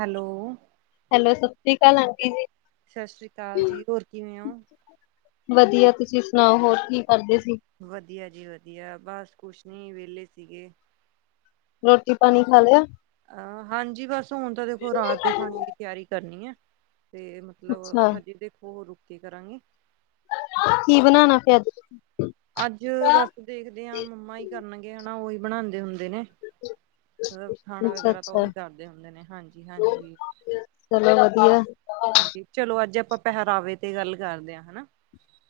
Hello. Hello ਸਤਿ ਸ਼੍ਰੀ ਕਾਲ ਆਂਟੀ ਜੀ। ਸਤਿ ਸ੍ਰੀ ਕਾਲ ਜੀ। ਹੋਰ ਕਿਵੇਂ ੳਂ? ਵਧੀਆ, ਤੁਸੀਂ ਸੁਣਾਓ ਹੋਰ ਕੀ ਕਰਦੇ ਸੀ। ਵਧੀਆ ਜੀ ਵਧੀਆ ਬਸ ਕੁਛ ਨੀ ਵੇਲੇ ਸੀਗੇ। ਰੋਟੀ ਪਾਣੀ ਖਾ ਲਿਆ। ਅਹ ਹਾਂਜੀ ਬਸ ਹੁਣ ਤਾਂ ਦੇਖੋ ਰਾਤ ਦੇ ਖਾਣੇ ਦੀ ਤਿਆਰੀ ਕਰਨੀ ਏ ਤੇ ਮਤਲਬ ਅੱਛਾ ਹਜੇ ਦੇਖੋ ਰੁਕ ਕੇ ਕਰਾਂਗੇ। ਕੀ ਬਣਾਣਾ ਫੇਰ ਅੱਜ ਤੁਸੀ। ਅੱਜ ਬਸ ਦੇਖਦੇ ਆਂ ਮੰਮਾ ਈ ਕਰਨਗੇ ਹਨਾ ਉਈ ਬਣਾਦੇ ਹੁੰਦੇ ਨੇ। ਮਤਲਬ ਖਾਣਾ ਅੱਛਾ ਵਗ਼ੈਰਾ ਤਾਂ ਅੱਛਾ ਉਹੀ ਕਰਦੇ ਹੁੰਦੇ ਨੇ। ਹਾਂਜੀ-ਹਾਂਜੀ ਚਲੋ ਵਧੀਐ। ਹਾਂਜੀ ਚਲੋ ਅੱਜ ਆਪਾਂ ਪਹਿਰਾਵੇ ਤੇ ਗੱਲ ਕਰਦੇ ਹਾਂ ਹਨਾ,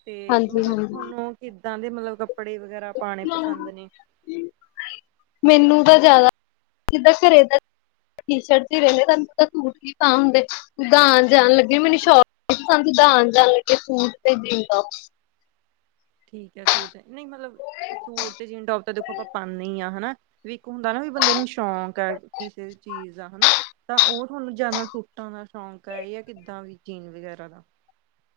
ਤੇ ਹਾਂਜੀ ਮਤਲਬ ਹਾਂਜੀ ਤੁਹਾਨੂੰ ਕਿੱਦਾਂ ਦੇ ਮਤਲਬ ਕੱਪੜੇ ਵਗੈਰਾ ਪਾਣੇ ਪਸੰਦ ਨੇ। ਮੈਨੂੰ ਤਾਂ ਜ਼ਾਦਾ ਜਿਦਾ ਸਰੇ ਦਾ- ਟੀ ਸ਼ਰਟ ਚ ਰੋਂਦੇ ਆਂ, ਤੁਹਾਨੂੰ ਪਤਾ ਸੂਟ ਨੀ ਪਾ ਹੁੰਦੇ। ਜਿਦਾ ਆਣ-ਜਾਣ ਲੱਗੇ ਸੋਰਟ ਨੀ ਪਸੰਦ, ਜਿਦਾ ਆਣ ਜਾਣ ਲੱਗੇ ਸੂਟ ਤੇ ਜੀਨ ਟੋਪ। ਠੀਕ ਏ ਸੂਟ ਤੇ, ਨਈ ਮਤਲਬ ਸੂਟ ਤੇ ਜੀਨ ਟੋਪ ਤਾਂ ਦੇਖੋ ਆਪਾਂ ਪਾਂਨੇ ਈ ਆਂ ਹਨਾ। ਵੀ ਇੱਕ ਹੁੰਦਾ ਨਾ ਵੀ ਬੰਦੇ ਨੂੰ ਸ਼ੌਕ ਐ, ਕਿਸੇ ਚੀਜ਼ ਦਾ ਹਨਾ। ਤਾਂ ਉਹ ਤੁਹਾਨੂੰ ਜਾਦਾ ਸੂਟਾਂ ਦਾ ਸ਼ੌਂਕ ਏ, ਜਾਂ ਕਿੱਦਾਂ ਵੀ ਜੀਨ ਵਗੈਰਾ ਦਾ।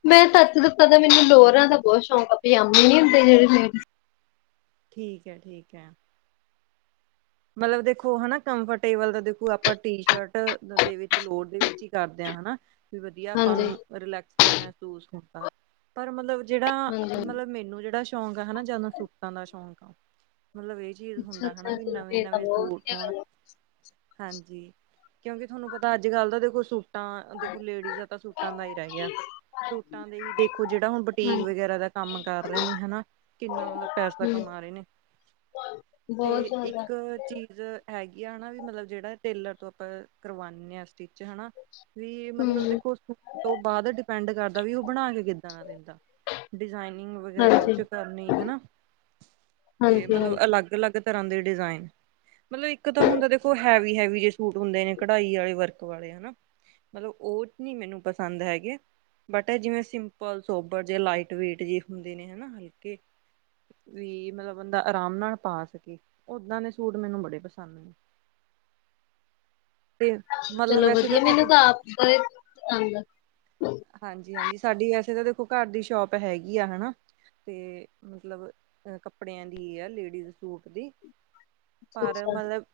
ਮੈਂ ਸੱਚ ਦਸਾ ਤਾਂ ਮੈਨੂੰ ਲੋਰਾਂ ਦਾ ਬੋਤ ਸ਼ੌਂਕ ਆਂ ਪਜਾਮੇ ਨੀ ਹੁੰਦੇ ਜੇੜੇ ਲੇਡੀਸ ਠੀਕ ਐ, ਠੀਕ ਐ। ਮਤਲਬ ਦੇਖੋ ਹਨਾ ਕੰਫਰਟੇਬਲ ਦਾ ਦੇਖੋ ਆਪਾਂ ਟੀ ਸ਼ਰਟ ਦੇ ਵਿੱਚ ਲੋਯਰ ਦੇ ਵਿੱਚ ਈ ਕਰਦੇ ਆਂ ਹਨਾ। ਵੀ ਵਧੀਆ ਆਪਾਂ ਹਾਂਜੀ ਨੂੰ ਰਿਲੈਕਸ ਜਿਹਾ ਮਹਿਸੂਸ ਹੁੰਦੈ। ਪਰ ਮਲਬ ਜੇੜਾ ਹਾਂਜੀ ਮਲਬ ਮੈਨੂੰ ਜੇੜਾ ਸ਼ ਸ਼ੌਂਕ ਆ ਹਨਾ ਜਾਦਾ ਸੂਟਾਂ ਦਾ ਸ਼ੌਂਕ ਆ। ਮਲਬ ਏ ਚੀਜ਼ ਹੁੰਦਾ ਹਨਾ ਅੱਛਾ-ਅੱਛਾ ਵੀ ਨਵੇਂ ਫੇਰ ਤਾਂ ਨਵੇ ਬਹੁਤ ਸੂਟ ਵਧੀਆ ਹੋਨ ਗੱਲ ਐ। ਹਾਂਜੀ। ਕਿਉਂਕਿ ਤੁਹਾਨੂੰ ਪਤਾ ਅੱਜ ਕੱਲ ਤਾਂ ਦੇਖੋ ਸੂਟ ਟਾਂ ਦੇਖੋ ਲੇਡੀਜ ਦਾ ਤਾਂ ਸੂਟਾਂ ਦਾ ਈ ਰੈ ਗਿਆ। ਸੂਟਾਂ ਦੇ ਈ ਦੇਖੋ ਜੇੜਾ ਹੁਣ ਬੁਟੀਕ ਹਾਂਜੀ, ਵਗੈਰਾ ਦਾ ਕੰਮ ਕਰ ਰਹੇ ਨੇ ਹਨਾ ਕਿੰਨਾ ਮਤਲਬ ਪੈਸਾ ਕਮਾ ਰਹੇ ਨੇ। ਤੇ ਬੋਤ ਜ਼ਾਦਾ। ਇੱਕ ਚੀਜ਼ ਹੈਗੀ ਆ ਹਨਾ ਵੀ ਮਤਲਬ ਜੇੜਾ ਟੇਲਰ ਤੋਂ ਆਪਾਂ ਕਰਵਾਨੇ ਆਂ ਸਟਿਚ ਹਨਾ ਵੀ ਮਤਲਬ ਹੂੰ, ਦੇਖੋ ਤੋਂ ਬਾਦ ਡਿਪੈਂਡ ਕਰਦਾ ਵੀ ੳ ਬਣਾ ਕੇ ਕਿੱਦਾਂ ਦਾ ਦਿਂਦਾ। ਡਿਜ਼ਾਇਨਿੰਗ ਵਗੈਰਾ ਹਾਂਜੀ। ੳਚੋ ਕਰਨੀ ਹਨਾ, ਤੇ ਮਲਬ ਹਾਂਜੀ-ਹਾਂਜੀ, ਅਲੱਗ ਅਲੱਗ ਤਰ੍ਹਾਂ ਦੇ ਡਿਜ਼ਾਇਨ ਮਤਲਬ ਇੱਕ ਤਾਂ ਹੁੰਦਾ ਦੇਖੋ ਹੈਵੀ- ਹੈਵੀ ਜੇ ਸੂਟ ਹੁੰਦੇ ਨੇ ਕਢਾਈ ਵਾਲੇ ਵਰਕ ਵਾਲੇ। ਹਨਾ। ਮਤਲਬ ਉਹ ਨੀ ਮੈਨੂੰ ਪਸੰਦ ਹੈਗੇ। ਬਟ ਜਿਵੇਂ ਸਿੰਪਲ ਸੋਬਰ ਜੇ ਲਾਈਟ ਵੇਟ ਜੇ ਹੁੰਦੇ ਨੇ ਹਨਾ ਹਲਕੇ। ਵੀ ਮਤਲਬ ਬੰਦਾ ਆਰਾਮ ਨਾਲ ਪਾ ਸਕੇ ਓਦਾਂ ਨੇ। ਸੂਟ ਮੈਨੂੰ ਬੜੇ ਪਸੰਦ ਨੇ। ਤੇ ਮਤਲਬ ਚਲੋ ਵੈਸੇ ਤਾਂ ਵਧੀਆ ਮੈਨੂੰ ਸਾਡੇ ਆਪ ਦਾ ਇਹ ਪਸੰਦ ਆ। ਹਾਂਜੀ- ਹਾਂਜੀ। ਸਾਡੀ ਵੈਸੇ ਤਾਂ ਦੇਖੋ ਘਰ ਦੀ ਸ਼ੋਪ ਹੈਗੀ ਆ ਹਨਾ। ਤੇ ਮਤਲਬ ਆ ਕੱਪੜਿਆਂ ਦੀ ਆ ਲੇਡੀਜ਼ ਸੂਟ ਦੀ। ਅੱਛਾ, ਪਰ ਅੱਛਾ। ਮਤਲਬ,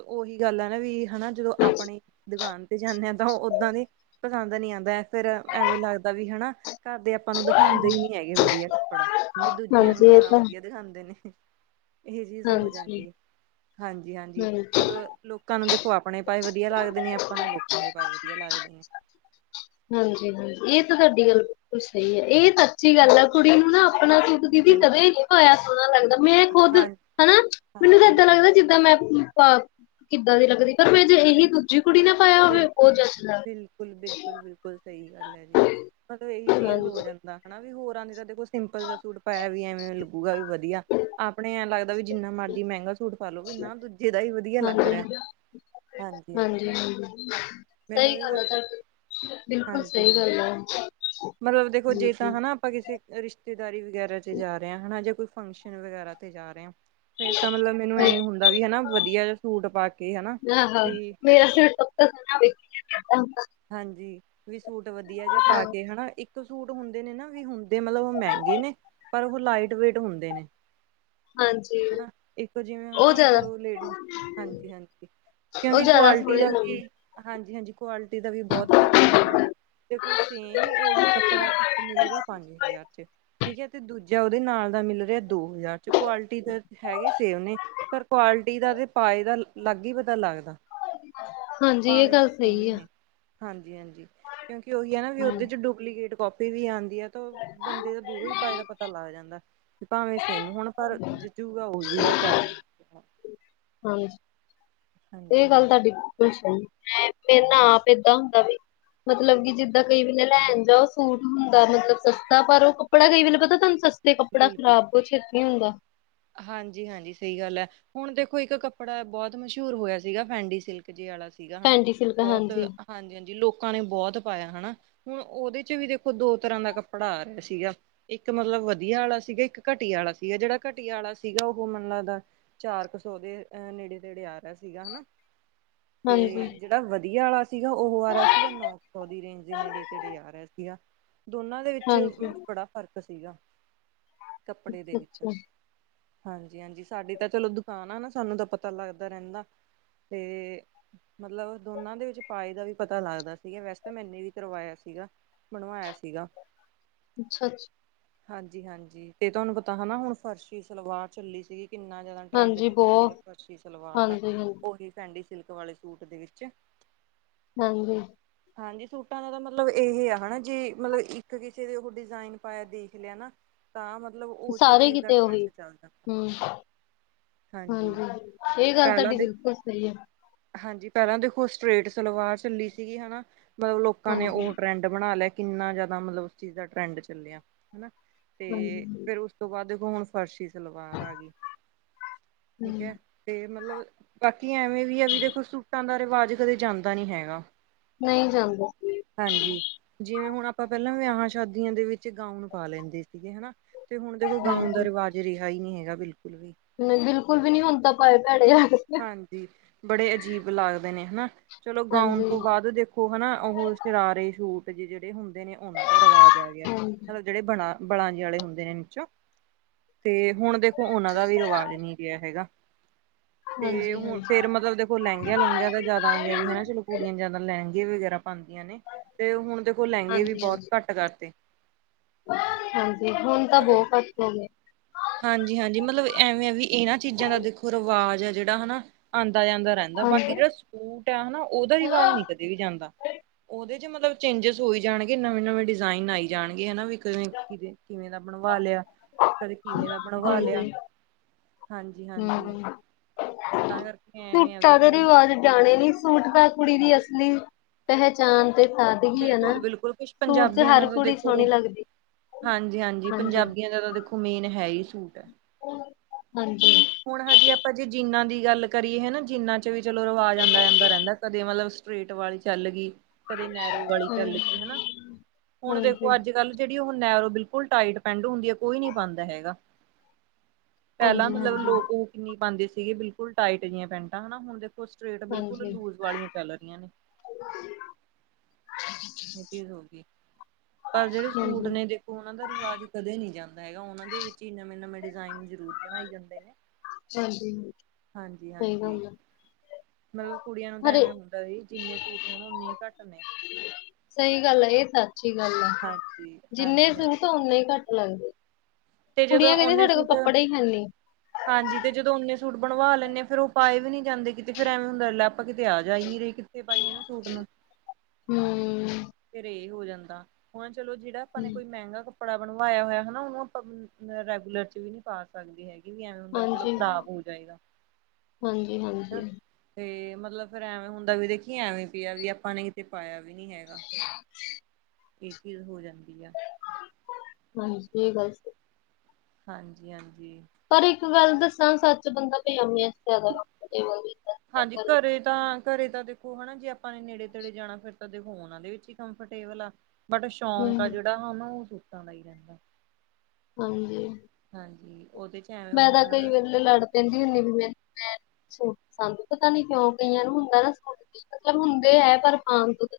ਉਹੀ ਗੱਲ ਹੈ ਨਾ ਵੀ। ਹਨਾ, ਜਦੋਂ ਆਪਣੀ ਦੁਕਾਨ ਤੇ ਜਾਂਦੇ ਹਾਂ ਤਾਂ ਉਹ ਓਦਾਂ ਦੀ ਪਸੰਦ ਨੀ ਆਦਾਂ ਐ ਫਿਰ ਐਵੇਂ ਲੱਗਦਾ ਵੀ ਹਨਾ। ਘਰਦੇ ਆਪਾਂ ਨੂੰ ਦਿਖਾਂਦੇ ਈ ਨੀ ਹੈਗੇ ਵਦੀਆ ਕੱਪੜਾ, ਵੀ ਦੂਜਿਆਂ ਨੂੰ ਹਾਂਜੀ ਇਹ ਜ਼ਿਆਦਾ ਤਾਂ ਹੈ। ਵਦੀਆ। ਦਿਖਾਂਦੇ ਨੇ ਇਹ ਚੀਜ਼ ਹੋ ਹਾਂਜੀ, ਜਾਂਦੀ ਏ, ਹਾਂਜੀ-ਹਾਂਜੀ ਹਾਂਜੀ। ਮਤਲਬ। ਲੋਕਾਂ ਨੂੰ ਦੇਖੋ ਆਪਣੇ ਪਾਏ ਵਦੀਆ ਲੱਗਦੇ ਨੇ, ਆਪਾਂ ਨੂੰ ਲੋਕਾਂ ਦੇ ਪਾਏ ਵਦੀਆ ਲੱਗਦੇ ਨੇ। ਹਾਂਜੀ-ਹਾਂਜੀ, ਇਹ ਤਾਂ ਤੁਆਡੀ ਗੱਲ ਬਿਲਕੁਲ ਸਈ ਐ ਇਹ ਤਾਂ। ਸੱਚੀ ਗੱਲ ਹਾਂਜੀ ਐ ਕੁੜੀ ਨੂੰ ਨਾ ਆਪਣਾ ਸੂਟ ਦੀਦੀ ਕਦੇ ਬਿਲਕੁਲ ਨੀ ਪਾਇਆ ਸੋਹਣਾ ਲੱਗਦਾ। ਮੈਂ ਖੁਦ ਹਾਂਜੀ ਹਨਾ। ਮੈਨੂੰ ਤਾਂ ਹਾਂਜੀ ਏਦਾਂ ਹਾਂਜੀ ਲੱਗਦਾ ਜਿੱਦਾਂ ਮੈਂ ਕਿੱਦਾਂ ਦੀ ਲੱਗਦੀ ਪਰ ਮੇ ਜੇ ਇਹੀ ਦੂਜੀ ਕੁੜੀ ਨੇ ਪਾਇਆ ਹੋਵੇ ਬਿਲਕੁਲ ਉਹ ਜਚਦਾ। ਸਈ ਗੱਲ ਐ ਜੀ, ਮਤਲਬ ਇਹੀ ਚੀਜ਼ ਹੋ ਹਾਂਜੀ ਜਾਂਦਾ ਹਨਾ ਵੀ ਹੋਰਾਂ ਦੀ ਤਾਂ ਦੇਖੋ ਸਿੰਪਲ ਜਾ ਸੂਟ ਪਾਇਆ ਵੀ ਐਵੇਂ ਲੱਗੂਗਾ ਵੀ ਵਦੀਆ, ਆਪਣੇ ਐਂ ਲੱਗਦਾ ਵੀ ਜਿੰਨਾ ਮਰਜ਼ੀ ਮਹਿੰਗਾ ਸੂ ਸੂਟ ਪਾਲੋ ਵੀ ਨਾ ਦੂਜੇ ਦਾ ਹੀ ਵਦੀਆ ਲੱਗ ਰਿਐ। ਹਾਂਜੀ ਹਾਂਜੀ-ਹਾਂਜੀ। [inaudible] ਮੈਨੂੰ ਵੀ ਗੱਲ ਆ ਬਸ। ਤੁਹਾਡੀ ਬਿਲਕੁਲ ਸਹੀ ਹਾਂਜੀ-ਹਾਂਜੀ। ਗੱਲ ਆ ਮਤਲਬ ਦੇਖੋ ਜੇ ਤਾਂ ਬਿਲਕੁਲ। ਹਨਾ। ਆਪਾਂ ਕਿਸੀ ਰਿਸ਼ਤੇਦਾਰੀ ਵਗੈਰਾ ਚ' ਜਾ ਰਏ ਆ ਹਨਾ ਜਾਂ ਕੋਈ ਫੰਕਸ਼ਨ ਵਗੈਰਾ ਤੇ ਜਾ ਰਏ ਆ। ਫੇਰ ਤਾਂ ਮਤਲਬ ਮੈਨੂੰ ਐਈ ਹੁੰਦਾ ਵੀ ਹਨਾ ਵਧੀਆ ਜਾ ਸੂਟ ਪਾ ਕੇ ਹਨਾ। ਆਹੋ ਵੀ ਮੇਰਾ ਸਿਰ ਤੋਂ। [unintelligible] ਹਾਂਜੀ। ਵੀ ਸੂਟ ਵਧੀਆ ਜਾ ਪਾ ਕੇ ਹਨਾ ਇੱਕ ਸੂਟ ਹੁੰਦੇ ਨੇ ਨਾ ਵੀ ਹੁੰਦੇ ਮਤਲਬ ਓ ਮਹਿੰਗੇ ਈ ਨੇ, ਪਰ ਉਹ ਲਾਈਟ ਵੇਟ ਹੁੰਦੇ ਨੇ। ਹਾਂਜੀ ਹਨਾ। ਇੱਕ ਜਿਵੇਂ ਉਹ ਹਨਾ ਜ਼ਿਆਦਾ ਚਲੋ ਲੇਡੀਜ਼, ਹਾਂਜੀ-ਹਾਂਜੀ। ਉਹ ਕਿਉਂਕਿ ਜ਼ਿਆਦਾ ਕੁਆਲਿਟੀ ਸੋਹਣੇ ਦਾ ਵੀ, ਲੱਗਦੇ ਹਾਂਜੀ-ਹਾਂਜੀ। ਕੁਆਲਿਟੀ ਦਾ ਵੀ ਬਹੁਤ ਫ਼ਰਕ ਹੁੰਦਾ ਹਨਾ। ਦੇਖੋ ਸੇਮ ਉਹੀ ਕੱਪੜਾ ਇੱਕ ਮਿਲ ਰਿਆ ਪੰਜ ਹਜ਼ਾਰ ਚ' ਠੀਕ ਏ, ਤੇ ਦੂਜਾ ਦੂਜਾ ਉਹਦੇ ਨਾਲ ਦਾ ਮਿਲ ਰਿਆ ਦੋ ਹਜ਼ਾਰ ਚ' ਕੁਆਲਿਟੀ ਦਾ ਤਾਂ ਹੈਗੇ ਸੇਮ ਨੇ। ਪਰ ਕੁਆਲਿਟੀ ਦਾ ਤੇ ਪਾਏ ਦਾ ਲੱਗ ਈ ਪਤਾ ਲੱਗਦਾ। ਹਾਂਜੀ, ਇਹ ਭਾਵੇਂ ਗੱਲ ਉਹ ਸੇਮ ਹੀ ਸਈ ਐ। ਨੇ ਹਾਂਜੀ-ਹਾਂਜੀ। ਕਿਉਂਕਿ ਉਹੀ ਐ ਨਾ ਵੀ ਹਮ ਉਹਦੇ ਚ' ਡੁਪਲੀਕੇਟ ਕਾਪੀ ਵੀ ਆਦੀਂ ਐ ਤਾਂ ਬੰਦੇ ਦਾ ਦੂਰੋਂ ਈ ਪਾਏ ਦਾ ਪਤਾ ਲੱਗ ਜਾਂਦਾ। ਭਾਵੇਂ ਸੇਮ ਹੋਣ ਪਰ, ਜਚੂਗਾ ਉਹੀ ਜਿਹੜਾ ਜ਼ਿਆਦਾ ਹਾਂਜੀ। ਇਹ ਗੱਲ ਤੁਆਡੀ ਹਾਂਜੀ-ਹਾਂਜੀ ਬਿਲਕੁਲ ਸਈ ਐ। ਮੈਂ, ਮੇਰੇ ਨਾਲ ਆਪ ਏਦਾਂ ਹੁੰਦਾ ਵੀ। ਮਤਲਬ ਕਿ ਜਿੱਦਾਂ ਕਈ ਵੇਲੇ ਲੈਣ ਜਾਓ ਸੂਟ ਹੁੰਦਾ ਮਤਲਬ ਸਸਤਾ ਪਰ ਉਹ ਕੱਪੜਾ ਕਈ ਵੇਲੇ ਪਤਾ ਤੁਹਾਨੂੰ ਸਸਤਾ ਤੇ ਕੱਪੜਾ ਖਰਾਬ ਬਹੁਤ ਛੇਤੀ ਹੁੰਦਾ। ਹਾਂਜੀ-ਹਾਂਜੀ, ਸਈ ਗੱਲ ਐ। ਹੁਣ ਦੇਖੋ ਇੱਕ ਕੱਪੜਾ ਬਹੁਤ ਮਸ਼ਹੂਰ ਹੋਇਆ ਸੀਗਾ ਫੈਂਡੀ ਸਿਲਕ ਜੇ ਆਲਾ ਸੀ। ਸੀਗਾ ਹਨਾ। ਫੈਂਟੀ ਸਿਲਕ ਬਹੁਤ ਹਾਂਜੀ ਹਾਂਜੀ-ਹਾਂਜੀ, ਲੋਕਾਂ ਨੇ ਬਹੁਤ ਪਾਇਆ ਹਨਾ। ਹੁਣ ਉਹਦੇ ਚ ਵੀ ਦੇਖੋ ਦੋ ਤਰਾਂ ਦਾ ਕੱਪੜਾ ਆ ਗੇਆ ਸੀਗਾ। ਇੱਕ ਮਤਲਬ ਵਦੀਆ ਆਲਾ ਸੀਗਾ, ਇੱਕ ਘਟੀਆ ਆਲਾ ਸੀਗਾ, ਜੇਹੜਾ ਘਟੀਆ ਆਲਾ ਸੀਗਾ ਉਹ ਮੈਨੂੰ ਲਗਦਾ ਚਾਰ ਕ ਸੌ ਦੇ ਅ ਨੇੜੇ-ਤੇੜੇ ਆ ਰਿਆ ਸੀਗਾ ਹਨਾ ਤੇ ਹਾਂਜੀ ਜੇ ਜਿਹੜਾ ਵਦੀਆ ਆਲਾ ਸੀਗਾ, ਉਹ ਆ ਰਿਆ ਸੀਗਾ ਨੌ ਕ ਸੌ ਦੀ ਰੇਂਜ ਦੇ ਨੇੜੇ-ਤੇੜੇ ਆ ਰਿਆ ਸੀਗਾ ਦੋਨਾਂ ਦੋਨਾਂ ਦੇ ਵਿੱਚ ਹਾਂਜੀ ਮਤਲਬ ਬੜਾ ਫ਼ਰਕ ਸੀਗਾ ਕੱਪੜੇ ਦੇ ਅੱਛਾ ਵਿੱਚ ਅੱਛਾ ਹਾਂਜੀ-ਹਾਂਜੀ, ਸਾਡੀ ਤਾਂ ਚਲੋ ਦੁਕਾਨ ਆ ਨਾ ਸਾਨੂੰ ਤਾਂ ਪਤਾ ਲੱਗਦਾ ਰਹਿੰਦਾ ਤੇ ਮਤਲਬ, ਦੋਨਾਂ ਦੇ ਵਿੱਚ ਪਾਏ ਦਾ ਵੀ ਪਤਾ ਲੱਗਦਾ ਸੀਗਾ ਵੈਸੇ ਤਾਂ ਮੈਂਨੇ ਵੀ ਕਰਵਾਇਆ ਸੀਗਾ। ਬਣਵਾਇਆ ਸੀਗਾ। ਅੱਛਾ ਅੱਛਾ ਹਾਂਜੀ-ਹਾਂਜੀ, ਤੇ ਤੁਹਾਨੂੰ ਪਤਾ ਹਨਾ ਹੁਣ ਫਰਸ਼ੀ ਸਲਵਾਰ ਚੱਲੀ ਸੀਗੀ। ਕਿੰਨਾ ਜਿਆਦਾ ਟਰੈਂਡ ਹਾਂਜੀ ਚੱਲਿਆ ਸੀਗਾ ਬਹੁਤ ਫਰਸ਼ੀ ਸਲਵਾਰ ਦਾ ਹਾਂਜੀ ਹਾਂਜੀ ਉਹੀ ਫੈਂਡੀ ਸਿਲਕ ਵਾਲੇ ਸੂਟ ਦੇ ਵਿੱਚ। ਹਾਂਜੀ। ਹਾਂਜੀ, ਸੂਟਾਂ ਦਾ ਤਾਂ ਮਤਲਬ ਇਹ ਆ ਹਨਾ, ਜੇ ਮਤਲਬ ਇੱਕ ਕਿਸੇ ਦੇ ਉਹ ਡਿਜ਼ਾਇਨ ਪਾਇਆ ਦੇਖ ਲਿਆ ਨਾ, ਤਾਂ ਮਤਲਬ ਓਸੇ ਚੀਜ਼ ਦਾ ਓ, ਹੀ, ਟਰੈਂਡ ਚੱਲਦਾ ਹੁ, ਹਾਂਜੀ ਹੁਹੁ, ਇਹ ਗੱਲ ਪਹਿਲਾਂ ਤਾਡੀ ਦੇ ਬਿਲਕੁਲ ਸਈ ਐ। ਹਾਂਜੀ ਪਹਿਲਾਂ ਦੇਖੋ ਸਟਰੇਟ ਸਲਵਾਰ ਚੱਲੀ ਸੀਗੀ ਹਨਾ, ਮਤਲਬ ਲੋਕਾਂ ਨੇ ਹਾਂਜੀ। ਉਹ ਟ੍ਰੈਂਡ। ਬਣਾ ਲਿਆ, ਕਿੰਨਾ ਜ਼ਿਆਦਾ ਮਤਲਬ ਉਸ ਚੀਜ਼ ਦਾ ਟਰੈਂਡ ਚੱਲਿਆ ਹਨਾ ਤੇ ਹਾਂਜੀ, ਹਾਂਜੀ। ਫਿਰ ਉਸ ਤੋਂ ਬਾਅਦ ਦੇਖੋ ਹੁਣ ਫਰਸ਼ੀ ਸਲਵਾਰ ਆ ਗਈ, ਹੂੰ ਠੀਕ ਐ। ਤੇ ਮਤਲਬ ਬਾਕੀ ਐਵੇਂ, ਵੀ, ਆ, ਵੀ ਦੇਖੋ ਸੂਟਾਂ ਦਾ ਰਿਵਾਜ ਕਦੇ ਜਾਂਦਾ ਨੀ ਹੈਗਾ। ਨਈ ਜਾਂਦਾ। ਹਾਂਜੀ, ਜਿਵੇਂ ਹੁਣ ਆਪਾਂ ਪੇਲਾਂ ਵਿਆਹਾਂ ਸ਼ਾਦੀਆਂ ਦੇ ਵਿੱਚ ਗਾਊਨ ਪਾ ਲੈਂਦੇ ਸੀਗੇ ਹਨਾ ਤੇ ਹੁਣ ਦੇਖੋ ਗਾਉਣ ਦਾ ਹਾਂਜੀ। ਰਿਵਾਜ ਰਿਹਾ ਹੀ ਨਹੀਂ ਹੈਗਾ ਬਿਲਕੁਲ ਵੀ। ਨਈ ਬਿਲਕੁਲ ਵੀ ਨੀ ਹੁਨ ਤਾ ਪਾਏ ਭੈੜੇ ਆ ਗਏ। ਹਾਂਜੀ ਬੜੇ ਅਜੀਬ ਲੱਗਦੇ ਨੇ ਹਨਾ, ਚਲੋ ਗਾਉਣ ਹਾਂਜੀ, ਤੋਂ ਬਾਅਦ ਦੇਖੋ। ਓ ਹਨਾ, ਉਹ ਸ਼ਰਾਰੇ ਸੂਟ ਜੇ ਜਿਹੜੇ ਹੁੰਦੇ ਨੇ, ਉਹਨਾਂ ਦਾ ਰਿਵਾਜ ਆ ਗਿਆ ਹਾਂਜੀ, ਹਾਂਜੀ। ਹ, ਜਿਹੜੇ ਬਣਾ ਬਲਾਂਜੇ ਵਾਲੇ ਹੁੰਦੇ ਨੇ ਵਿਚੋਂ, ਤੇ ਹੁਣ ਦੇਖੋ ਉਹਨਾਂ ਦਾ ਵੀ ਰਿਵਾਜ ਨੀ। ਗੇਆ ਹੈਗਾ। ਤੇ ਹਾਂਜੀ, ਹੁਣ ਹਾਂਜੀ। ਫੇਰ ਮਤਲਬ ਦੇਖੋ ਲਹਿੰਗਿਆਂ ਲੂੰਘਿਆ ਦਾ ਜ਼ਾਦਾ ਆ ਗਿਆ ਵੀ ਹਨਾ ਚਲੋ ਕੁੜੀਆਂ ਜਿਆਦਾ ਪਰ ਲਹਿੰਗੇ ਵਗੈਰਾ ਪਾਉਂਦੀਆਂ ਨੇ, ਫੇਰ ਹੁਣ ਦੇਖੋ ਲਹਿੰਗੇ ਵੀ ਬੋਤ ਘੱਟ ਕਰਤੇ। ਹਾਂਜੀ ਹੁਣ ਤਾਂ ਮਤਲਬ ਬੋਤ ਕੁਛ ਹੋ ਗੇਆ। ਹਾਂਜੀ- ਹਾਂਜੀ ਮਤਲਬ ਐਵੇਂ ਆ ਵੀ ਏਹਨਾਂ ਚੀਜ਼ਾਂ ਦਾ ਦੇਖੋ ਰਿਵਾਜ ਹੈ ਜੇੜਾ ਹਨਾ ਆਂਦਾ ਜਾਂਦਾ ਰਹਿ। ਦਾ ਬਾਕੀ ਹਾਂਜੀ, ਜਿਹੜਾ ਸੂਟ ਆ ਹਨਾ ਓਹਦਾ ਰਿਵਾਜ਼ ਨਈ ਕਦੇ ਵੀ ਜਾਂਦਾ। ਓਹਦੇ ਚ ਮਤਲਬ ਚੇਂਜਸ ਹੋਈ ਜਾਣਗੇ, ਨਵੇਂ -ਨਵੇਂ ਡਿਜ਼ਾਇਨ ਆਈ ਜਾਣਗੇ ਹਨਾ ਕਿਵੇਂ ਦਾ ਬਣਵਾ ਲਿਆ, ਕਦੇ ਕਿਵੇਂ ਦਾ ਬਣਵਾ ਹਾਂਜੀ, ਲਿਆ, ਹਾਂਜੀ- ਹਾਂਜੀ। ਤਾਂ ਕਰਕੇ ਐਵੇਂ ਆ ਵੀ ਸੂਟਾ ਦੇ ਚਲੋ ਰਿਵਾਜ ਜਾਣੇ ਨੀ। ਸੂਟ ਤਾ ਕੁੜੀ ਦੀ ਅਸਲੀ ਪਹੇਚਾਣ ਤੇ ਸ਼ਾਨ। ਹੈਗੀ ਹਨਾ, ਬਿਲਕੁਲ ਬਿਲਕੁਲ ਕੁਛ ਸੂਟ ਚ ਪੰਜਾਬੀਆਂ ਦਾ ਹਰ ਤਾਂ ਕੁੜੀ ਦੇਖੋ ਸੋਹਣੀ ਲੱਗਦੀ। ਹਾਂਜੀ -ਹਾਂਜੀ ਪੰਜਾਬੀਆਂ ਦਾ ਤਾਂ ਦੇਖੋ ਮੇਨ ਹੈ ਈ ਸੂਟ ਆ। ਹਾਂਜੀ। ਹੁਣ ਹਜੇ ਆਪਾਂ ਜੇ ਜਿਨਾਂ ਦੀ ਗੱਲ ਕਰੀਏ ਨਾ, ਜਿਨਾਂ ਚ ਵੀ ਚਲੋ ਰਿਵਾਜ ਆਂਦਾ ਜਾਂਦਾ ਰੈਂਦਾ ਕਦੇ ਮਤਲਬ ਸਰੇਟ ਵਾਲੀ ਚੱਲ ਗਈ, ਕਦੇ ਨੈਰੋ ਵਾਲੀ ਹਾਂ ਚੱਲ ਗਈ ਹਨਾ, ਹੁਣ ਹਾਂਜੀ ਦੇਖੋ ਅੱਜ ਕੱਲ। ਜੇਹੜੀ ਓਹ ਨੇਰੋ ਬਿਲਕੁਲ ਟਾਈਟ ਪੈਂਟ ਹੁੰਦੀ ਆ, ਕੋਈ ਨੀ ਪਾਂਦਾ ਹੈਗਾ। ਪਹਿਲਾਂ ਹਾਂਜੀ -ਹਾਂਜੀ। ਮਤਲਬ ਲੋਕ ਉਹ ਕਿੰਨੀ ਪਾਂਦੇ ਸੀਗੇ ਬਿਲਕੁਲ ਟਾਈਟ ਜੇਈਆਂ ਪੈਂਟਾਂ ਹਨਾ ਹੁਣ ਦੇੋ ਹੁਣ ਸਟਰੇਟ ਬਿਲਕੁਲ ਹਾਂਜੀ ਲੂਜ ਵਾਲੀਆਂ ਚੱਲ ਰਈਆਂ ਨੇ। [inaudible] ਏ ਚੀਜ਼ ਹੋ ਗਈ, ਪਰ ਜੇਹੜੇ ਸੂਟ ਹਾਂਜੀ ਨੇ ਦੇ ਓਹਨਾਂ ਦਾ ਰਿਵਾਜ ਕਦੇ ਨੀ ਜਾਂਦਾ ਹੈਗਾ ਓਹਨਾਂ ਦੇ ਵਿੱਚ ਹੀ ਨਵੇਂ-ਨਵੇਂ ਡਿਜ਼ਾਇਨ ਜ਼ਰੂਰ ਬਣਾਏ ਜਾਂਦੇ ਨੇ। ਹਾਂਜੀ ਸਹੀ ਹਾਂਜੀ-ਹਾਂਜੀ। ਗੱਲ ਆ ਮਤਲਬ ਕੁੜੀਆਂ ਨੂੰ ਤਾਂ ਹਰੇ ਐਵੇਂ ਹੁੰਦਾ ਵੀ ਜਿੰਨੇ ਸੂਟ ਹੋਣ ਓੱਨੇ ਹੀ ਘੱਟ ਨੇ। ਸਹੀ ਗੱਲ ਹੈ ਏਹ ਸੱਚ ਹੀ ਗੱਲ ਆ, ਹਾਂਜੀ ਜਿੰਨੇ ਹਾਂਜੀ ਹਾਂਜੀ ਸੂਟ ਓੱਨੇ ਈ ਘੱਟ ਲੱਗਦੇ। ਤੇ ਜਦੋਂ ਕੁੜੀਆਂ ਕਹਿੰਦੀਆਂ ਓਨੇ ਸਾਡੇ ਕੋਲ ਸੂਟ ਕੱਪੜੇ ਈ ਹੈਨੀ। ਹਾਂਜੀ ਤੇ ਜਦੋਂ ਓਨੇ ਸੂਟ ਬਣਵਾ ਲੈਂਣੇ ਆਂ ਫੇਰ ਉ ਪਾਏ ਵੀ ਨੀ ਜਾਂਦੇ, ਕਿਤੇ ਫੇਰ ਐਵੇਂ ਹੁੰਦਾ ਲੈ ਆਪਾਂ ਕਿਤੇ ਆ ਜਾ ਈ ਨੀ ਰੇ। ਕਿੱਥੇ ਪਾਈਏ ਇਨਾ ਸੂਟ ਨੂੰ। ਹੂੰ ਫੇਰ ਏ ਹੋ ਜਾਂਦਾ ਹੁਣ ਚਲੋ ਜੇਹੜਾ ਆਪਾਂ ਨੇ ਕੋਈ ਮੈਹੰਗਾ ਕਧ ਕੱਪੜਾ ਬਣਵਾਆ ਹੋਆ ਹੈਨਾ ਓਨੂੰ ਆਪਾਂ, ਰੈਗੂਲਰ ਚ ਵੀ ਨੀ ਪਾ ਸਕਦੀ ਹੈਗੀ। ਵੀ ਐਵੇਂ ਹੁੰਦਾ ਵੀ ਚਲੋ ਹਾਂਜੀ ਖ਼ਰਾਬ ਹੋ ਜਾਏਗਾ, ਹਾਂਜੀ ਹੈਨਾ। ਹਾਂਜੀ ਤੇ ਮਤਲਬ ਫੇਰ ਐਵੇਂ ਹੁੰਦਾ ਵੀ ਦੇਖੀਏ ਐਵੇਂ ਪੇਆ ਵੀ ਆਪਾਂ ਨੇ ਕਿਤੇ ਪਾਆ ਵੀ ਨੀ ਹੈਗਾ। ਸ। ਏਹ ਚੀਜ਼ ਹੋ ਜਾਂਦੀ ਆ। ਹਾਂਜੀ ਏ ਗੱਲ ਸ ਹਾਂਜੀ-ਹਾਂਜੀ। ਪਰ ਇੱਕ ਗੱਲ ਦੱਸਾਂ ਸੱਚ ਬੰਦਾ ਪਜਾਮੇਆਂ ਚ ਜਯਾਦਾ। [unintelligible] ਹਾਂਜੀ ਘਰੇ ਤਾਂ ਘਰੇ ਤਾਂ ਦੇਖੋ ਹੈਨਾ ਜੇ ਆਪਾਂ ਨੇ ਨੇੜੇ-ਤੇੜੇ ਜਾਣਾ, ਫੇਰ ਤਾਂ ਦੇਖੋ ਓਹਨਾਂ ਦੇ ਵਿੱਚ ਹੀ ਕੰਫਰਟੇਬਲ ਆ। ਬਟ ਸ਼ੌਕ ਆ ਹਮ ਜੇਹੜਾ ਓਹਨੂੰ ਓ ਸੂਟਾਂ ਦਾ ਈ ਰਹਿੰਦਾ। ਹਾਂਜੀ। ਹਾਂਜੀ ਓਦੇ ਚ ਐਵੇਂ ਮੈਂ ਤਾਂ ਹੁੰਦਾ ਕਈ ਹਨਾ ਵਾਰੀ ਲ-ਲੜ ਕੈਹਂਦੀ ਹੁੰਦੀ ਵੀ ਮੈਂ-ਮੈਂ ਸੂਟ ਪਸੰਦ ਪਤਾ ਨੀ ਕਿਉਂ ਉਸ ਕਈਆਂ ਨੂੰ ਹੁੰਦਾ ਨਾ ਸੂਟ ਮਤਲਬ ਹੁੰਦੇ ਹੈ ਪਰ ਕਾਨ ਤੋ [unintelligible]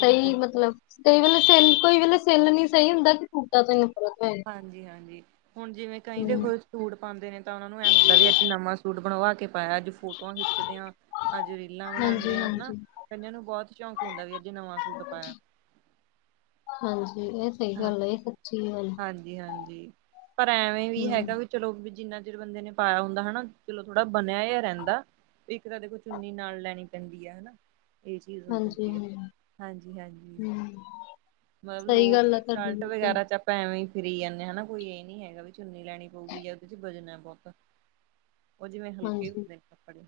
ਸਹੀ ਮਤਲਬ, ਕਈ ਵੇਲੇ ਸਿਲ ਕੋਈ ਵੇਲੇ ਸਿੱਲ ਨੀ ਸਹੀ ਹੁੰਦਾ ਕਿ ਸੂਟਾਂ ਦਾ [unintelligible] ਹਾਂਜੀ-ਹਾਂਜੀ ਹੁਣ ਜਿਵੇਂ ਕਈ ਦੇਖੋ ਸੂਟ ਪਾਂਦੇ ਨੇ ਤਾਂ ਉਹਨਾਂ ਨੂੰ ਐ ਹੁੰਦਾ ਵੀ ਅੱਜ ਨਵਾਂ ਸੂਟ ਬਣਵਾ ਕੇ ਪਾਇਆ ਅੱਜ ਫੋਟੋਆਂ ਖਿੱਚਦੇਂ ਆਂ। ਆਜੋ ਰੀਲਾਂ ਹਾਂਜੀ ਬਣਾਂਦੇ ਐਨਾ, ਹਾਂਜੀ ਕਈਆਂ ਨੂੰ ਬਹੁਤ ਸ਼ੌਂਕ ਹੁੰਦਾ ਵੀ ਅੱਜ ਨਵਾਂ ਸੂਟ ਪਾਇਐ। ਹਾਂਜੀ ਏ ਸਹੀ ਗੱਲ ਹੈ, ਏਹ਼ ਸੱਚੀ ਗੱਲ ਜੀ ਹਾਂਜੀ, ਪਰ ਐਵੇਂ ਵੀ ਹਮ ਹੈਗਾ ਵੀ ਚਲੋ ਵੀ ਜਿੰਨਾ ਚਿਰ ਬੰਦੇ ਨੇ ਪਾਇਆ ਹੁੰਦਾ ਹੈਨਾ ਚਲੋ ਥੋੜ੍ਹਾ ਬਣਿਆ ਜੇਹਾ ਰੈਹੰਦਾ ਇੱਕ ਤਾਂ ਦੇਖੋ ਚੁੰਨੀ ਨਾਲ ਲੈਣੀ ਪੈਂਦੀ ਹੈ ਹੈਨਾ। ਏਹ ਚੀਜ਼ ਹੋ ਹਾਂਜੀ ਜਾਂਦੀ ਹੈ, ਹਾਂਜੀ ਹਾਂਜੀ-ਹਾਂਜੀ ਹਮ ਮਤਲਬ ਸਹੀ ਲੋਟ ਗੱਲ ਆ ਟੀ ਤੁਹਾਡੀ ਸ਼ਰਟ ਬਿਲਕੁਲ ਵਗੈਰਾ ਚ ਆਪਾਂ ਐਵੀਂ ਫਿਰੀ ਜਾਂਣੇ ਆਂ ਹੈਨਾ ਕੋਈ ਏਹ ਨੀ ਹੈਗਾ ਵੀ ਚੁੰਨੀ ਲੈਣੀ ਪਊਗੀ ਜਾਂ ਉਦੇ 'ਚ ਵਜ਼ਨ ਐ ਬਹੁਤਾ। ਓਹ ਜਿਵੇਂ ਹਲਕੇ ਹੁੰਦੇ ਹਾਂਜੀ ਨੇ‌ ਕੱਪੜੇ।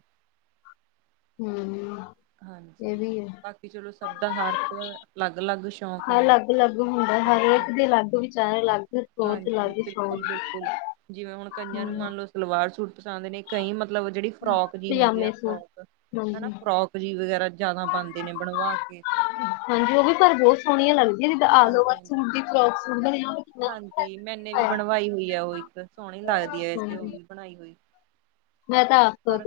ਹੂੰ। ਹਾਂਜੀ ਬਾਕੀ ਚਲੋ ਸਭ ਦਾ ਹਰ ਏਕ ਦਾ ਅਲੱਗ-ਅਲੱਗ ਸ਼ੌਕ ਹੁੰਦਾ ਅਲੱਗ-ਅਲੱਗ ਹੁੰਦੈ, ਹਾਂਜੀ ਹਰੇਕ ਦੇ ਅਲੱਗ ਵਿਚਾਰ, ਅਲੱਗ ਸੋਚ, ਹਾਂਜੀ ਅਲੱਗ ਸ਼ੌਕ ਬਿਲਕੁਲ ਬਿਲਕੁਲ ਜਿਵੇਂ ਹੁਣ ਕਈਆਂ ਨੂੰ ਮੰਨ ਲੋ ਸਲਵਾਰ ਸੂਟ ਪਸੰਦ ਨੇ, ਕਈ ਮਤਲਬ ਜੇਹੜੀ ਫਰੋਕ ਜੀ ਹੁੰਦੀ ਆ ਪਜਾਮੇ ਸੂਟ ਫਰੋਕ ਹੈਨਾ ਹਾਂਜੀ ਫਰੋਕ ਜੀ ਵਗੈਰਾ ਜਾਦਾ ਪਾਂਦੇ ਨੇ ਬਣਵਾ ਕੇ, ਹੈਨਾ ਨੀ ਪਰ ਬੋਤ ਸੋਣੀਆਂ ਲੱਗਦੀਆਂ। ਜਿੱਦਾਂ ਆਲ ਓਵਰ ਹਾਂਜੀ ਸੂਟ ਦੀ ਫਰੋਕ ਸੀਂਦੇ ਨੇ ਨਾ। ਹਾਂਜੀ। ਮੈਨੇ ਵੀ ਬਣਵਾਈ ਹੋਈ ਆ ਓ ਇੱਕ ਸੋਣੀ ਲੱਗਦੀ ਐ ਵੈਸੇ ਓ ਹਾਂਜੀ ਵੀ ਬਣਾਈ ਹੋਈ। ਮੈਂ ਤਾਂ ਆਪ। ਪਰ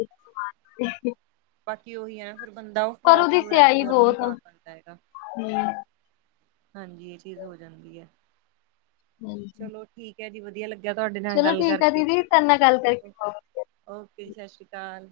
ਬਾਕੀ ਓਹੀ ਐ ਨਾ ਫਿਰ ਬੰਦਾ ਓ ਪਰ ਔਦੀ ਸਿਆਈ ਬੋਤ ਆ। ਹੂੰ। ਹਾਂਜੀ। ਏ ਚੀਜ਼ ਹੋ ਜਾਂਦੀ ਐ। ਹੂੰ। ਚਲੋ, ਠੀਕ ਐ ਜੀ ਵਧੀਆ ਲੱਗੇਆ ਤੁਹਾਡੇ ਨਾਲ ਗੱਲ ਠੀਕ ਆ ਕਰਕੇ। ਦੀਦੀ ਤੁਹਾਡੇ ਨਾਲ ਗੱਲ ਕਰਕੇ ਹੂੰ। ਬਹੁਤ ਓਕੇ ਜੀ, ਸਤਿ ਸ਼੍ਰੀ ਅਕਾਲ।